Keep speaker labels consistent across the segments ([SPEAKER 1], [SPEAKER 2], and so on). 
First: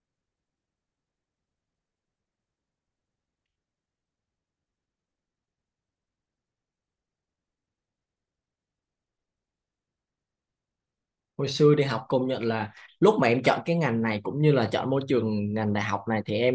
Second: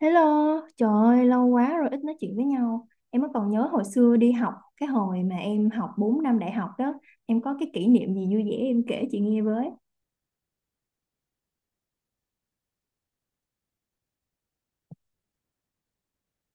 [SPEAKER 1] Hello, trời ơi, lâu quá rồi ít nói chuyện với nhau. Em mới còn nhớ hồi xưa đi học, cái hồi mà em học 4 năm đại học đó, em có cái kỷ niệm gì vui vẻ em kể chị nghe với.
[SPEAKER 2] Hồi xưa đi học công nhận là lúc mà em chọn cái ngành này cũng như là chọn môi trường ngành đại học này thì em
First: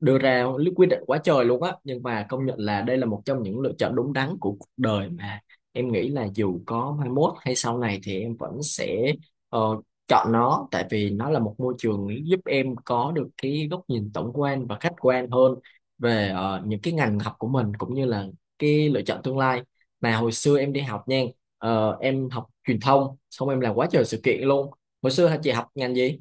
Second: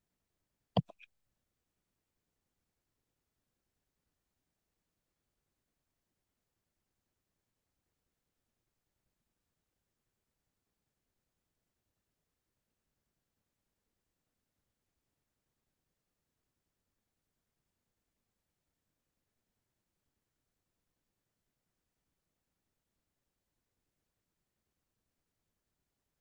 [SPEAKER 2] đưa ra quyết định quá trời luôn á, nhưng mà công nhận là đây là một trong những lựa chọn đúng đắn của cuộc đời mà em nghĩ là dù có mai mốt hay sau này thì em vẫn sẽ ờ, chọn nó, tại vì nó là một môi trường giúp em có được cái góc nhìn tổng quan và khách quan hơn về những cái ngành học của mình cũng như là cái lựa chọn tương lai mà hồi xưa em đi học nha. Ờ, em học truyền thông xong em làm quá trời sự kiện luôn. Hồi xưa hả chị, học ngành gì?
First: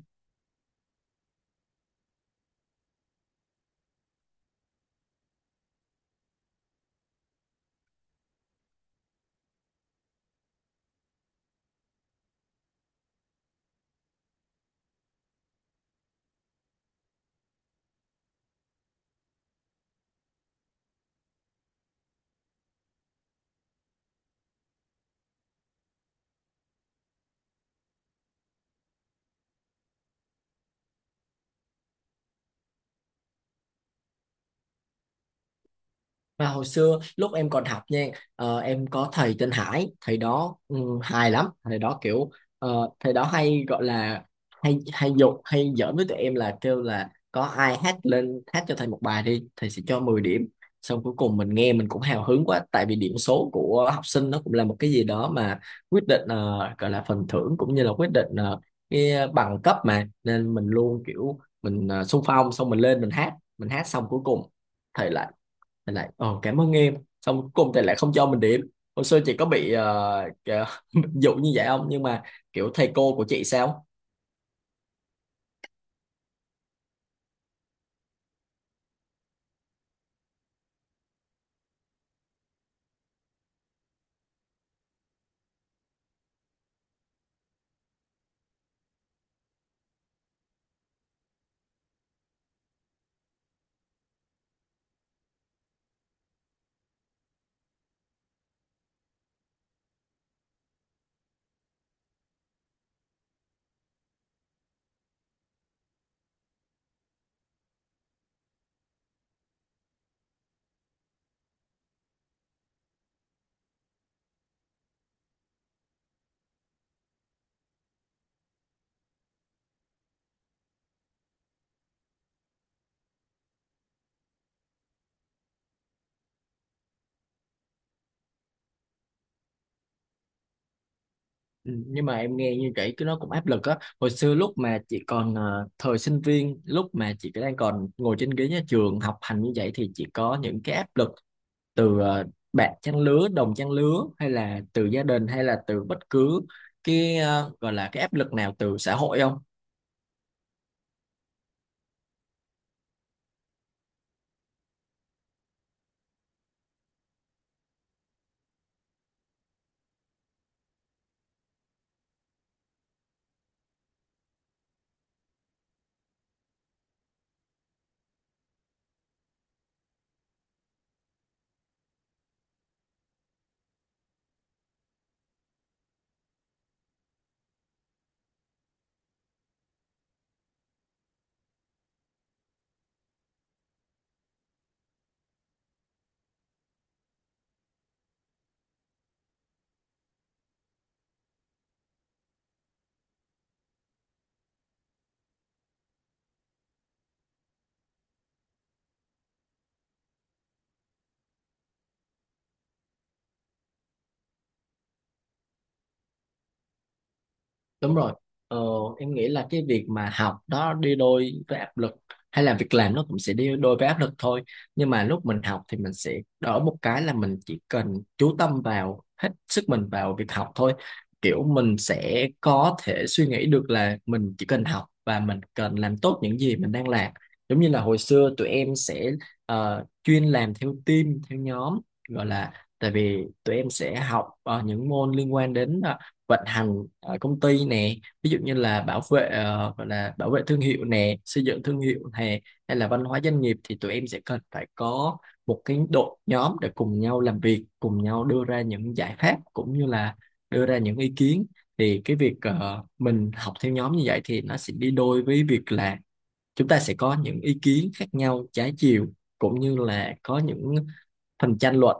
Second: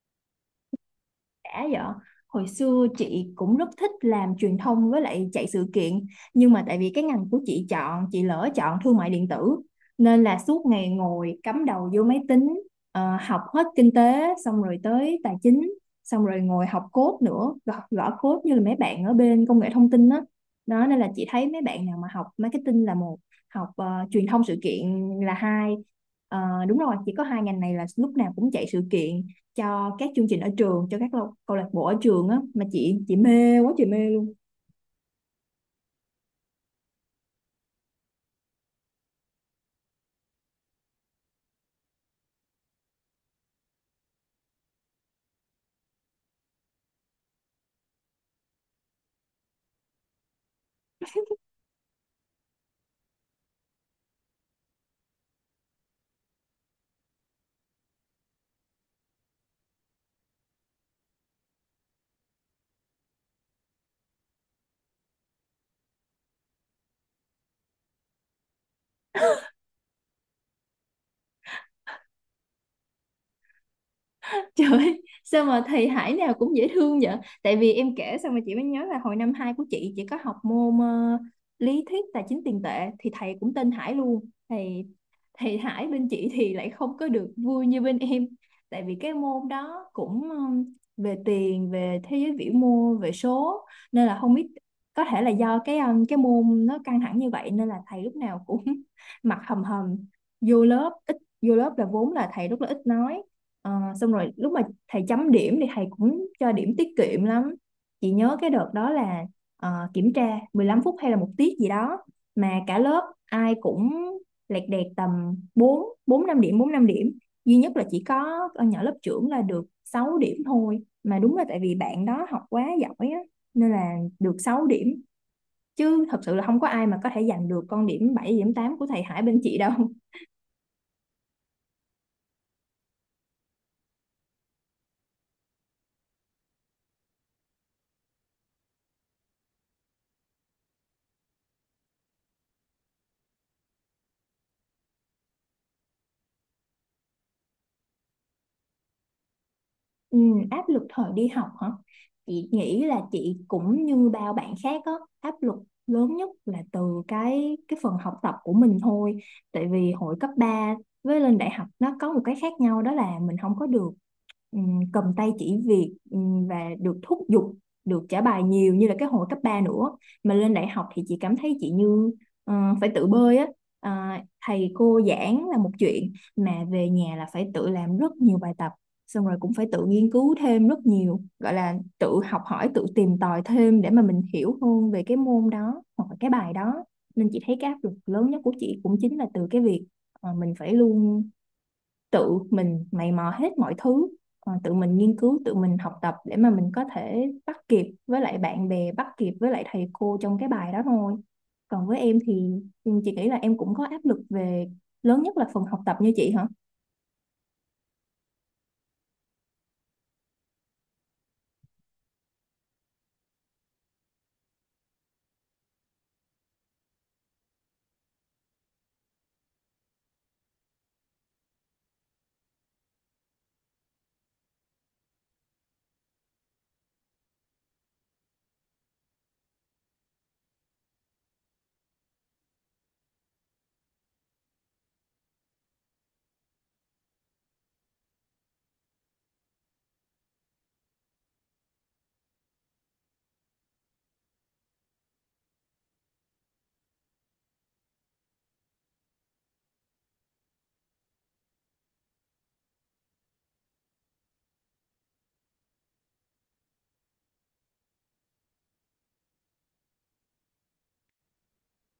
[SPEAKER 1] Đã vậy, hồi xưa chị cũng rất thích làm truyền thông với lại chạy sự kiện, nhưng mà tại vì cái ngành của chị chọn, chị lỡ chọn thương mại điện tử nên là suốt ngày ngồi cắm đầu vô máy tính. Học hết kinh tế xong rồi tới tài chính, xong rồi ngồi học code nữa, gõ, gõ code như là mấy bạn ở bên công nghệ thông tin đó. Đó nên là chị thấy mấy bạn nào mà học marketing là một, học truyền thông sự kiện là hai. Ờ, đúng rồi, chỉ có hai ngành này là lúc nào cũng chạy sự kiện cho các chương trình ở trường, cho các câu lạc bộ ở trường á, mà chị mê quá, chị mê luôn.
[SPEAKER 2] Mà hồi xưa lúc em còn học nha, em có thầy tên Hải, thầy đó hài lắm, thầy đó kiểu thầy đó hay gọi là hay hay dục hay giỡn với tụi em, là kêu là có ai hát lên hát cho thầy một bài đi thầy sẽ cho 10 điểm. Xong cuối cùng mình nghe mình cũng hào hứng quá, tại vì điểm số của học sinh nó cũng là một cái gì đó mà quyết định gọi là phần thưởng cũng như là quyết định cái bằng cấp mà, nên mình luôn kiểu mình xung phong, xong mình lên mình hát. Mình hát xong cuối cùng thầy lại, thầy lại ờ cảm ơn em, xong cuối cùng thầy lại không cho mình điểm. Hồi xưa chị có bị dụ như vậy không, nhưng mà kiểu thầy cô của chị sao?
[SPEAKER 1] Trời ơi, sao mà thầy Hải nào cũng dễ thương vậy? Tại vì em kể xong mà chị mới nhớ là hồi năm 2 của chị có học môn lý thuyết tài chính tiền tệ thì thầy cũng tên Hải luôn. Thầy thầy Hải bên chị thì lại không có được vui như bên em. Tại vì cái môn đó cũng về tiền, về thế giới vĩ mô, về số, nên là không biết, có thể là do cái cái môn nó căng thẳng như vậy nên là thầy lúc nào cũng mặt hầm hầm vô lớp, ít vô lớp là vốn là thầy rất là ít nói. Ờ, xong rồi lúc mà thầy chấm điểm thì thầy cũng cho điểm tiết kiệm lắm. Chị nhớ cái đợt đó là, kiểm tra 15 phút hay là một tiết gì đó, mà cả lớp ai cũng lẹt đẹt tầm 4 bốn 5 điểm, 4 5 điểm, duy nhất là chỉ có con nhỏ lớp trưởng là được 6 điểm thôi. Mà đúng là tại vì bạn đó học quá giỏi á nên là được 6 điểm, chứ thật sự là không có ai mà có thể giành được con điểm 7, điểm 8 của thầy Hải bên chị đâu.
[SPEAKER 2] Ừ, nhưng mà em nghe như vậy cái nó cũng áp lực á. Hồi xưa lúc mà chị còn thời sinh viên, lúc mà chị đang còn ngồi trên ghế nhà trường học hành như vậy, thì chị có những cái áp lực từ ờ, bạn trang lứa đồng trang lứa hay là từ gia đình, hay là từ bất cứ cái gọi là cái áp lực nào từ xã hội không?
[SPEAKER 1] Ừ, áp lực thời đi học hả? Chị nghĩ là chị cũng như bao bạn khác á, áp lực lớn nhất là từ cái phần học tập của mình thôi. Tại vì hồi cấp 3 với lên đại học nó có một cái khác nhau, đó là mình không có được, cầm tay chỉ việc, và được thúc giục, được trả bài nhiều như là cái hồi cấp 3 nữa. Mà lên đại học thì chị cảm thấy chị như, ờ, phải tự bơi á. Ờ, thầy cô giảng là một chuyện, mà về nhà là phải tự làm rất nhiều bài tập, xong rồi cũng phải tự nghiên cứu thêm rất nhiều, gọi là tự học hỏi, tự tìm tòi thêm để mà mình hiểu hơn về cái môn đó hoặc là cái bài đó. Nên chị thấy cái áp lực lớn nhất của chị cũng chính là từ cái việc mình phải luôn tự mình mày mò hết mọi thứ, tự mình nghiên cứu, tự mình học tập để mà mình có thể bắt kịp với lại bạn bè, bắt kịp với lại thầy cô trong cái bài đó thôi. Còn với em thì, ừ, chị nghĩ là em cũng có áp lực về, lớn nhất là phần học tập như chị hả?
[SPEAKER 2] Đúng rồi. Ờ, em nghĩ là cái việc mà học đó đi đôi với áp lực, hay là việc làm nó cũng sẽ đi đôi với áp lực thôi. Nhưng mà lúc mình học thì mình sẽ đỡ một cái là mình chỉ cần chú tâm vào hết sức mình vào việc học thôi. Kiểu mình sẽ có thể suy nghĩ được là mình chỉ cần học và mình cần làm tốt những gì mình đang làm. Giống như là hồi xưa tụi em sẽ chuyên làm theo team, theo nhóm gọi là, tại vì tụi em sẽ học những môn liên quan đến vận hành ở công ty nè, ví dụ như là bảo vệ gọi là bảo vệ thương hiệu nè, xây dựng thương hiệu nè, hay là văn hóa doanh nghiệp, thì tụi em sẽ cần phải có một cái đội nhóm để cùng nhau làm việc, cùng nhau đưa ra những giải pháp cũng như là đưa ra những ý kiến. Thì cái việc mình học theo nhóm như vậy thì nó sẽ đi đôi với việc là chúng ta sẽ có những ý kiến khác nhau, trái chiều, cũng như là có những phần tranh luận,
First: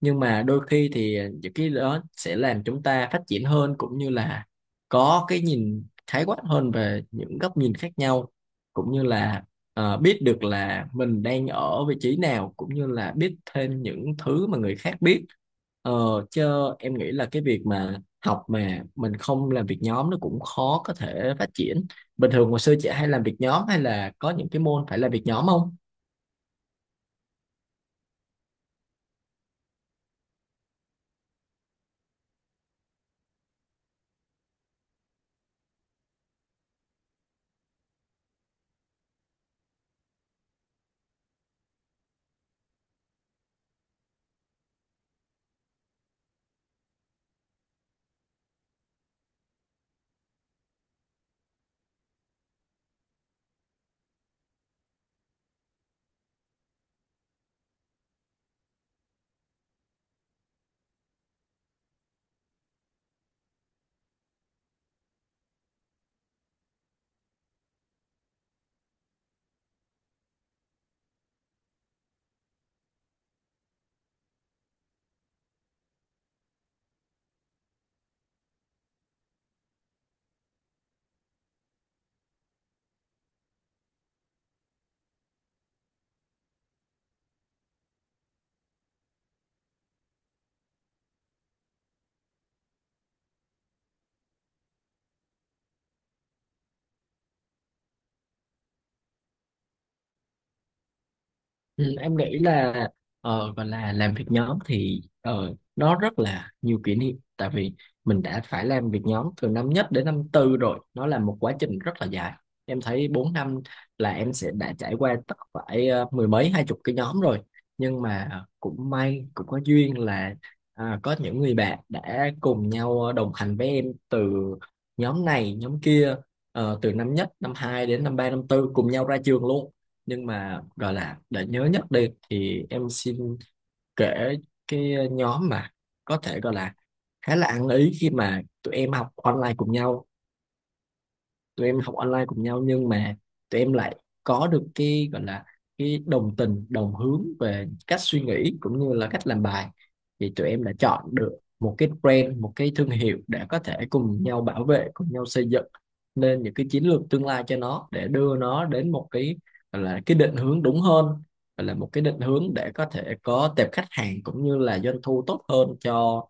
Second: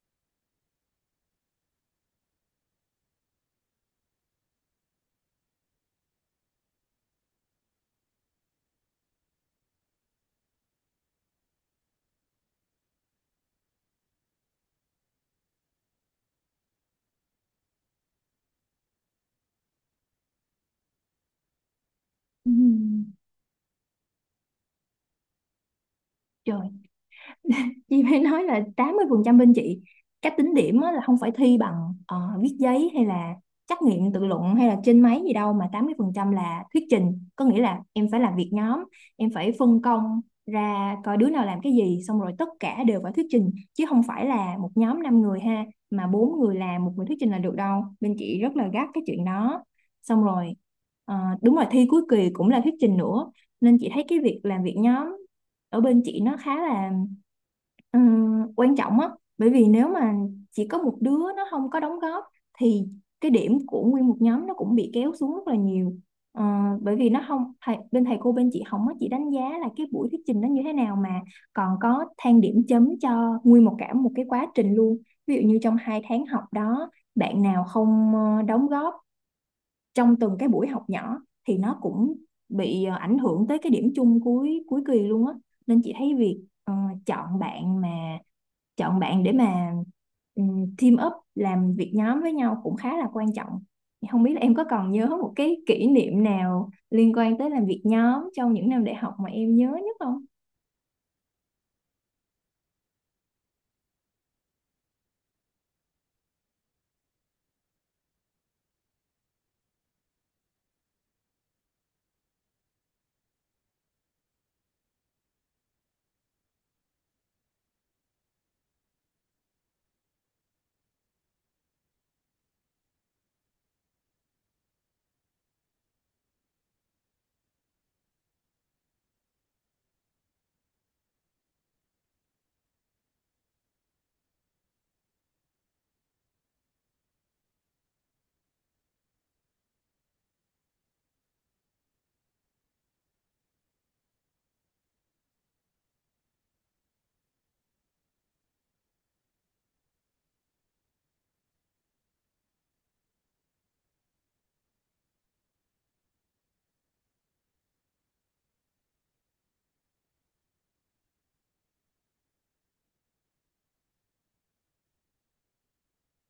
[SPEAKER 2] nhưng mà đôi khi thì những cái đó sẽ làm chúng ta phát triển hơn, cũng như là có cái nhìn khái quát hơn về những góc nhìn khác nhau, cũng như là biết được là mình đang ở vị trí nào cũng như là biết thêm những thứ mà người khác biết. ờ, Chứ em nghĩ là cái việc mà học mà mình không làm việc nhóm nó cũng khó có thể phát triển. Bình
[SPEAKER 1] Ừ.
[SPEAKER 2] thường hồi xưa chị hay làm việc nhóm, hay là có những cái môn phải làm việc nhóm không?
[SPEAKER 1] Trời, chị phải nói là 80% bên chị, cách tính điểm á là không phải thi bằng viết giấy hay là trắc nghiệm tự luận hay là trên máy gì đâu, mà 80% là thuyết trình, có nghĩa là em phải làm việc nhóm, em phải phân công ra coi đứa nào làm cái gì, xong rồi tất cả đều phải thuyết trình, chứ không phải là một nhóm 5 người ha, mà bốn người làm một người thuyết trình là được đâu, bên chị rất là gắt cái chuyện đó. Xong rồi, ờ, đúng rồi, thi cuối kỳ cũng là thuyết trình nữa. Nên chị thấy cái việc làm việc nhóm ở bên chị nó khá là, quan trọng á. Bởi vì nếu mà chỉ có một đứa nó không có đóng góp thì cái điểm của nguyên một nhóm nó cũng bị kéo xuống rất là nhiều. Ờ, bởi vì nó không bên thầy cô bên chị không có chỉ đánh giá là cái buổi thuyết trình nó như thế nào, mà còn có than điểm chấm cho nguyên một cả một cái quá trình luôn. Ví dụ như trong hai tháng học đó, bạn nào không đóng góp trong từng cái buổi học nhỏ thì nó cũng bị ảnh hưởng tới cái điểm chung cuối cuối kỳ luôn á. Nên chị thấy việc, ờ, chọn bạn mà chọn bạn để mà, team up làm việc nhóm với nhau cũng khá là quan trọng. Không biết là em có còn nhớ một cái kỷ niệm nào liên quan tới làm việc nhóm trong những năm đại học mà em nhớ nhất không?
[SPEAKER 2] Ừ, em nghĩ là gọi là làm việc nhóm thì nó rất là nhiều kỷ niệm, tại vì mình đã phải làm việc nhóm từ năm nhất đến năm tư rồi, nó là một quá trình rất là dài. Em thấy 4 năm là em sẽ đã trải qua tất phải mười mấy hai chục cái nhóm rồi, nhưng mà cũng may cũng có duyên là à, có những người bạn đã cùng nhau đồng hành với em từ nhóm này nhóm kia, từ năm nhất năm hai đến năm ba năm tư, cùng nhau ra trường luôn. Nhưng mà gọi là để nhớ nhất đi thì em xin kể cái nhóm mà có thể gọi là khá là ăn ý khi mà tụi em học online cùng nhau. Tụi em học online cùng nhau, nhưng mà tụi em lại có được cái gọi là cái đồng tình đồng hướng về cách suy nghĩ cũng như là cách làm bài, thì tụi em đã chọn được một cái brand, một cái thương hiệu, để có thể cùng nhau bảo vệ, cùng nhau xây dựng nên những cái chiến lược tương lai cho nó, để đưa nó đến một cái gọi là cái định hướng đúng hơn, gọi là một cái định hướng để có thể có tệp khách hàng cũng như là doanh thu tốt hơn cho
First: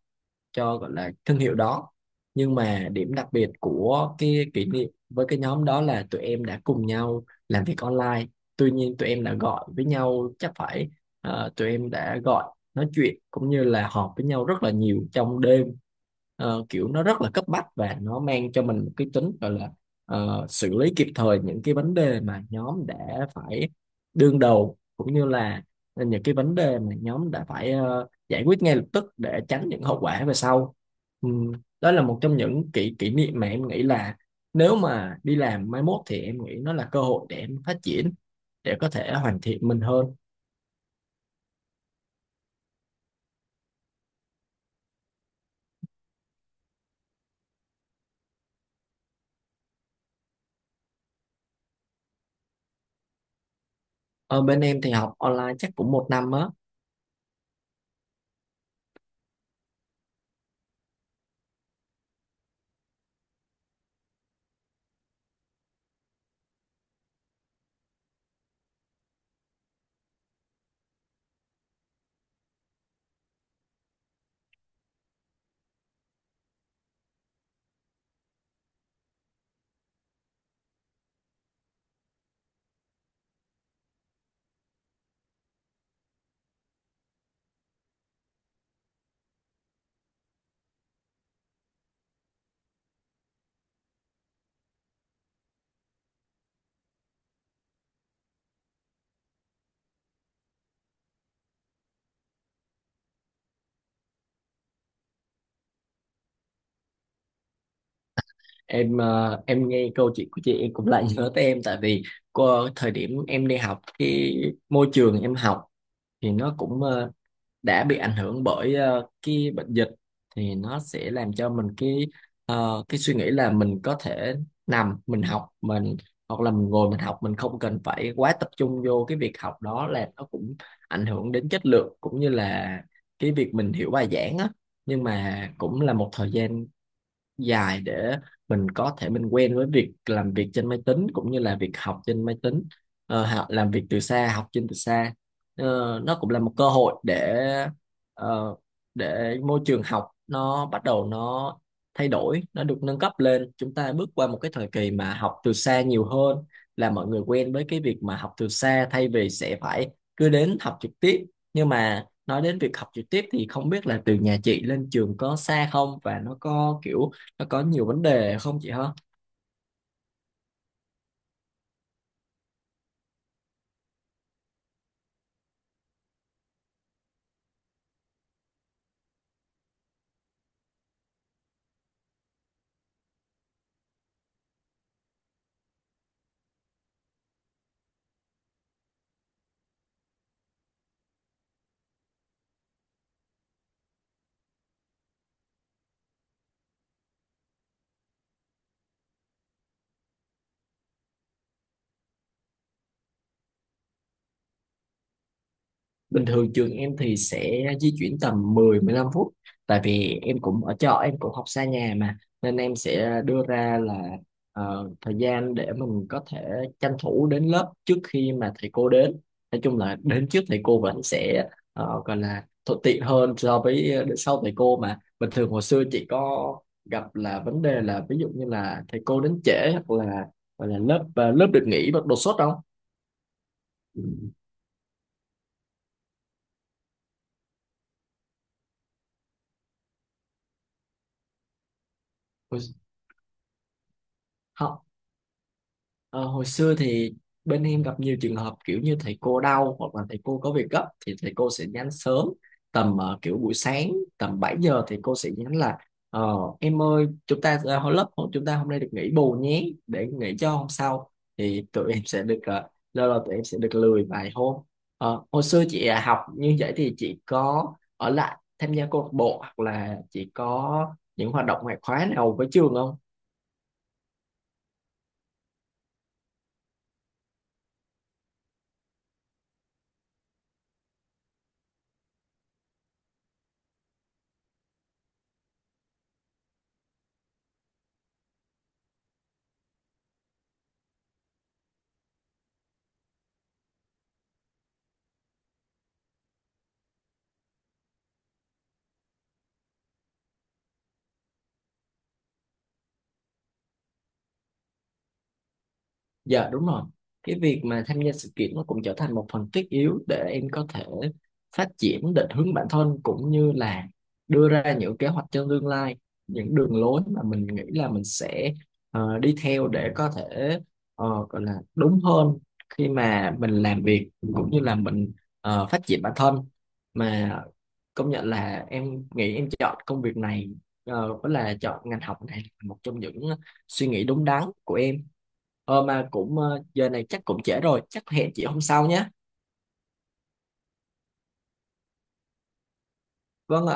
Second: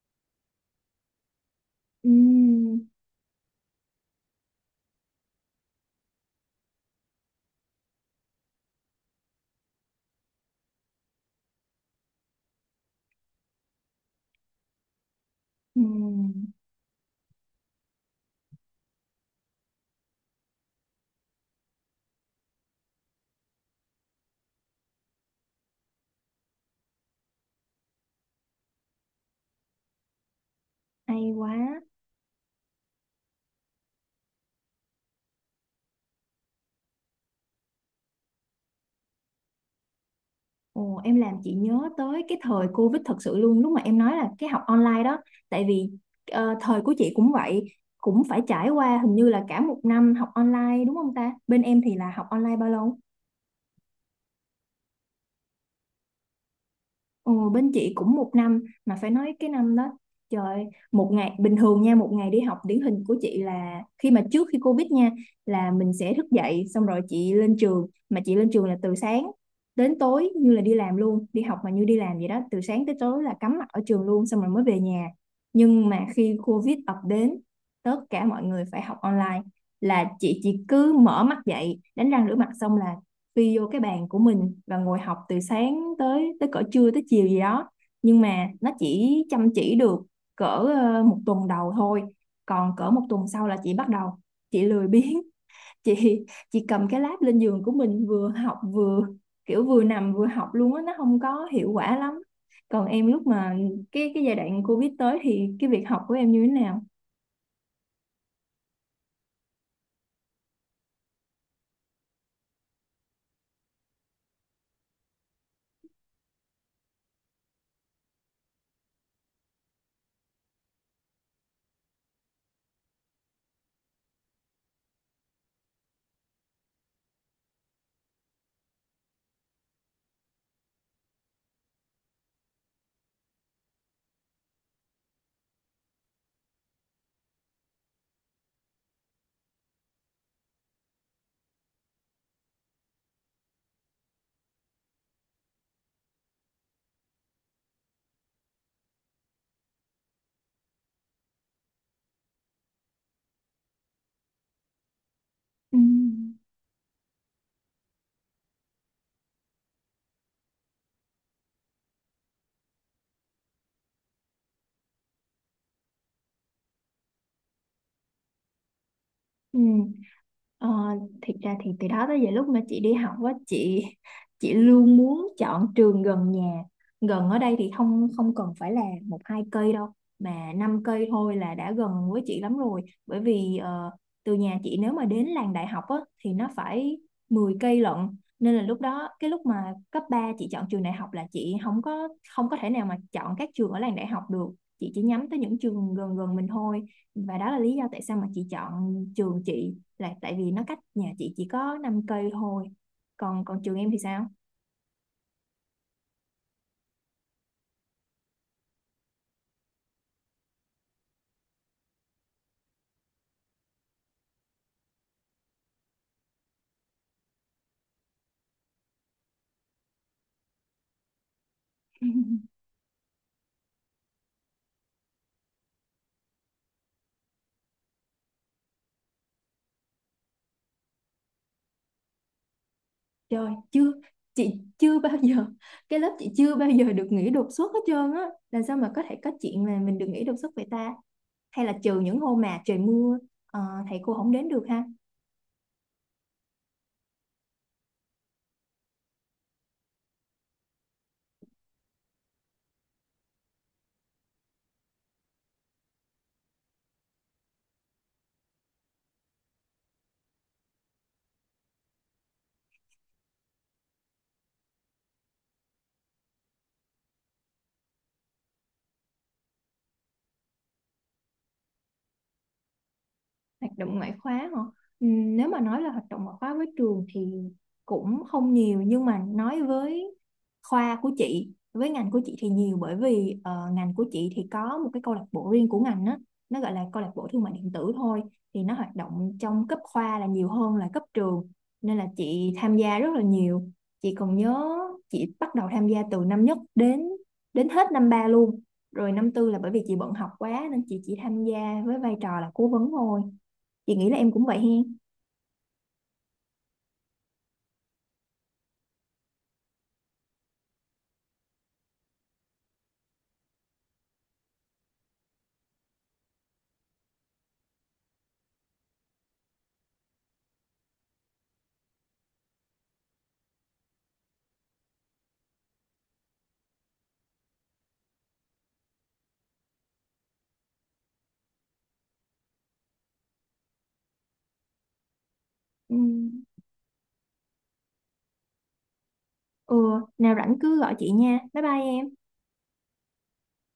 [SPEAKER 2] cho gọi là thương hiệu đó. Nhưng
[SPEAKER 1] Ừm,
[SPEAKER 2] mà điểm đặc biệt của cái kỷ niệm với cái nhóm đó là tụi em đã cùng nhau làm việc online, tuy nhiên tụi em đã gọi với nhau chắc phải ờ, tụi em đã gọi nói chuyện cũng như là họp với nhau rất là nhiều trong đêm.
[SPEAKER 1] ừm,
[SPEAKER 2] Ờ, kiểu nó rất là cấp bách và nó mang cho mình một cái tính gọi là xử lý kịp thời những cái vấn đề mà nhóm đã phải đương đầu, cũng như là những cái vấn đề mà nhóm đã phải giải quyết ngay lập tức để tránh những hậu quả về sau.
[SPEAKER 1] hay
[SPEAKER 2] Ừm,
[SPEAKER 1] quá.
[SPEAKER 2] đó là một trong những kỷ kỷ niệm mà em nghĩ là nếu mà đi làm mai mốt thì em nghĩ nó là cơ hội để em phát triển, để có thể hoàn thiện mình hơn.
[SPEAKER 1] Ồ, em làm chị nhớ tới cái thời Covid thật sự luôn, lúc mà em nói là cái học online đó. Tại vì thời của chị cũng vậy, cũng phải trải qua hình như là cả một năm học online, đúng không ta? Bên em thì là học online bao lâu?
[SPEAKER 2] Ở bên em thì học online chắc cũng một năm á.
[SPEAKER 1] Ừ, bên chị cũng một năm, mà phải nói cái năm đó, trời ơi, một ngày bình thường nha, một ngày đi học điển hình của chị là khi mà trước khi Covid nha, là mình sẽ thức dậy xong rồi chị lên trường, mà chị lên trường là từ sáng đến tối, như là đi làm luôn, đi học mà như đi làm vậy đó, từ sáng tới tối là cắm mặt ở trường luôn, xong rồi mới về nhà. Nhưng mà khi Covid ập đến, tất cả mọi người phải học online, là chị chỉ cứ mở mắt dậy đánh răng rửa mặt xong là phi vô cái bàn của mình và ngồi học từ sáng tới tới cỡ trưa tới chiều gì đó. Nhưng mà nó chỉ chăm chỉ được cỡ, một tuần đầu thôi, còn cỡ một tuần sau là chị bắt đầu chị lười biếng, chị chị cầm cái lab lên giường của mình vừa học vừa, kiểu vừa nằm vừa học luôn á, nó không có hiệu quả lắm. Còn em lúc mà cái giai đoạn Covid tới thì cái việc học của em như thế nào?
[SPEAKER 2] Em em nghe câu chuyện của chị em cũng lại nhớ tới em, tại vì thời điểm em đi học cái môi trường em học thì nó cũng đã bị ảnh hưởng bởi cái bệnh dịch, thì nó sẽ làm cho mình cái cái suy nghĩ là mình có thể nằm mình học mình, hoặc là mình ngồi mình học mình, không cần phải quá tập trung vô cái việc học, đó là nó cũng ảnh hưởng đến chất lượng cũng như là cái việc mình hiểu bài giảng á. Nhưng mà cũng là một thời gian dài để mình có thể mình quen với việc làm việc trên máy tính cũng như là việc học trên máy tính. Ờ, làm việc từ xa, học trên từ xa. Ờ, nó cũng là một cơ hội để ờ, để môi trường học nó bắt đầu nó thay đổi, nó được nâng cấp lên, chúng ta bước qua một cái thời kỳ mà học từ
[SPEAKER 1] Ừ.
[SPEAKER 2] xa nhiều hơn, là mọi người quen với cái việc mà học từ xa thay vì sẽ phải cứ đến học trực tiếp. Nhưng mà nói đến việc học trực tiếp thì không biết là từ nhà chị lên trường có xa không, và nó có kiểu nó có nhiều vấn đề không chị hả?
[SPEAKER 1] Ừ. Ờ, thiệt ra thì từ đó tới giờ lúc mà chị đi học á, chị luôn muốn chọn trường gần nhà. Gần ở đây thì không không cần phải là một hai cây đâu, mà năm cây thôi là đã gần với chị lắm rồi. Bởi vì từ nhà chị nếu mà đến làng đại học á thì nó phải 10 cây lận. Nên là lúc đó, cái lúc mà cấp 3 chị chọn trường đại học là chị không có thể nào mà chọn các trường ở làng đại học được, chị chỉ nhắm tới những trường gần gần mình thôi. Và đó là lý do tại sao mà chị chọn trường chị, là tại vì nó cách nhà chị chỉ có 5 cây thôi. Còn còn trường em thì sao?
[SPEAKER 2] Bình thường trường em thì sẽ di chuyển tầm 10-15 phút, tại vì em cũng ở trọ em cũng học xa nhà mà, nên em sẽ đưa ra là thời gian để mình có thể tranh thủ đến lớp trước khi mà thầy cô đến, nói chung là đến trước thầy cô vẫn sẽ gọi là thuận tiện hơn so với đến sau thầy cô. Mà bình thường hồi xưa chị có gặp là vấn đề là ví dụ như là thầy cô đến trễ, hoặc là lớp lớp được nghỉ đột xuất không?
[SPEAKER 1] Trời, chưa,
[SPEAKER 2] Ừ.
[SPEAKER 1] chị chưa bao giờ, cái lớp chị chưa bao giờ được nghỉ đột xuất hết trơn á, làm sao mà có thể có chuyện là mình được nghỉ đột xuất vậy ta? Hay là trừ những hôm mà
[SPEAKER 2] Ôi,
[SPEAKER 1] trời mưa, ờ, thầy cô không đến được
[SPEAKER 2] không.
[SPEAKER 1] ha.
[SPEAKER 2] Ờ, hồi xưa thì bên em gặp nhiều trường hợp kiểu như thầy cô đau, hoặc là thầy cô có việc gấp thì thầy cô sẽ nhắn sớm tầm kiểu buổi sáng tầm 7 giờ thì cô sẽ nhắn là em ơi, chúng ta hồi lớp chúng ta hôm nay được nghỉ bù nhé, để nghỉ cho hôm sau. Thì tụi em sẽ được lâu lâu tụi em sẽ được lười vài hôm. Ờ, hồi xưa chị học như vậy thì chị có ở lại tham gia câu lạc bộ, hoặc là chị có những hoạt động ngoại khóa nào với trường không?
[SPEAKER 1] Hoạt động ngoại khóa hả? Nếu mà nói là hoạt động ngoại khóa với trường thì cũng không nhiều, nhưng mà nói với khoa của chị, với ngành của chị thì nhiều, bởi vì ngành của chị thì có một cái câu lạc bộ riêng của ngành á, nó gọi là câu lạc bộ thương mại điện tử thôi. Thì nó hoạt động trong cấp khoa là nhiều hơn là cấp trường, nên là chị tham gia rất là nhiều. Chị còn nhớ chị bắt đầu tham gia từ năm nhất đến đến hết năm ba luôn, rồi năm tư là bởi vì chị bận học quá nên chị chỉ tham gia với vai trò là cố vấn thôi. Chị nghĩ là em cũng vậy hen.
[SPEAKER 2] Dạ đúng rồi. Cái việc mà tham gia sự kiện nó cũng trở thành một phần thiết yếu để em có thể phát triển định hướng bản thân, cũng như là đưa ra những kế hoạch cho tương lai, những đường lối mà mình nghĩ là mình sẽ đi theo để có thể gọi là đúng hơn khi mà mình làm việc cũng như là mình phát triển bản thân. Mà công nhận là em nghĩ em chọn công việc này với là chọn ngành học này là một trong những suy nghĩ đúng đắn của em. Ờ
[SPEAKER 1] Ừ.
[SPEAKER 2] mà cũng giờ này chắc cũng trễ rồi, chắc hẹn chị hôm sau nhé.
[SPEAKER 1] Ừ, nào rảnh cứ gọi chị nha, bye bye em.
[SPEAKER 2] Vâng ạ.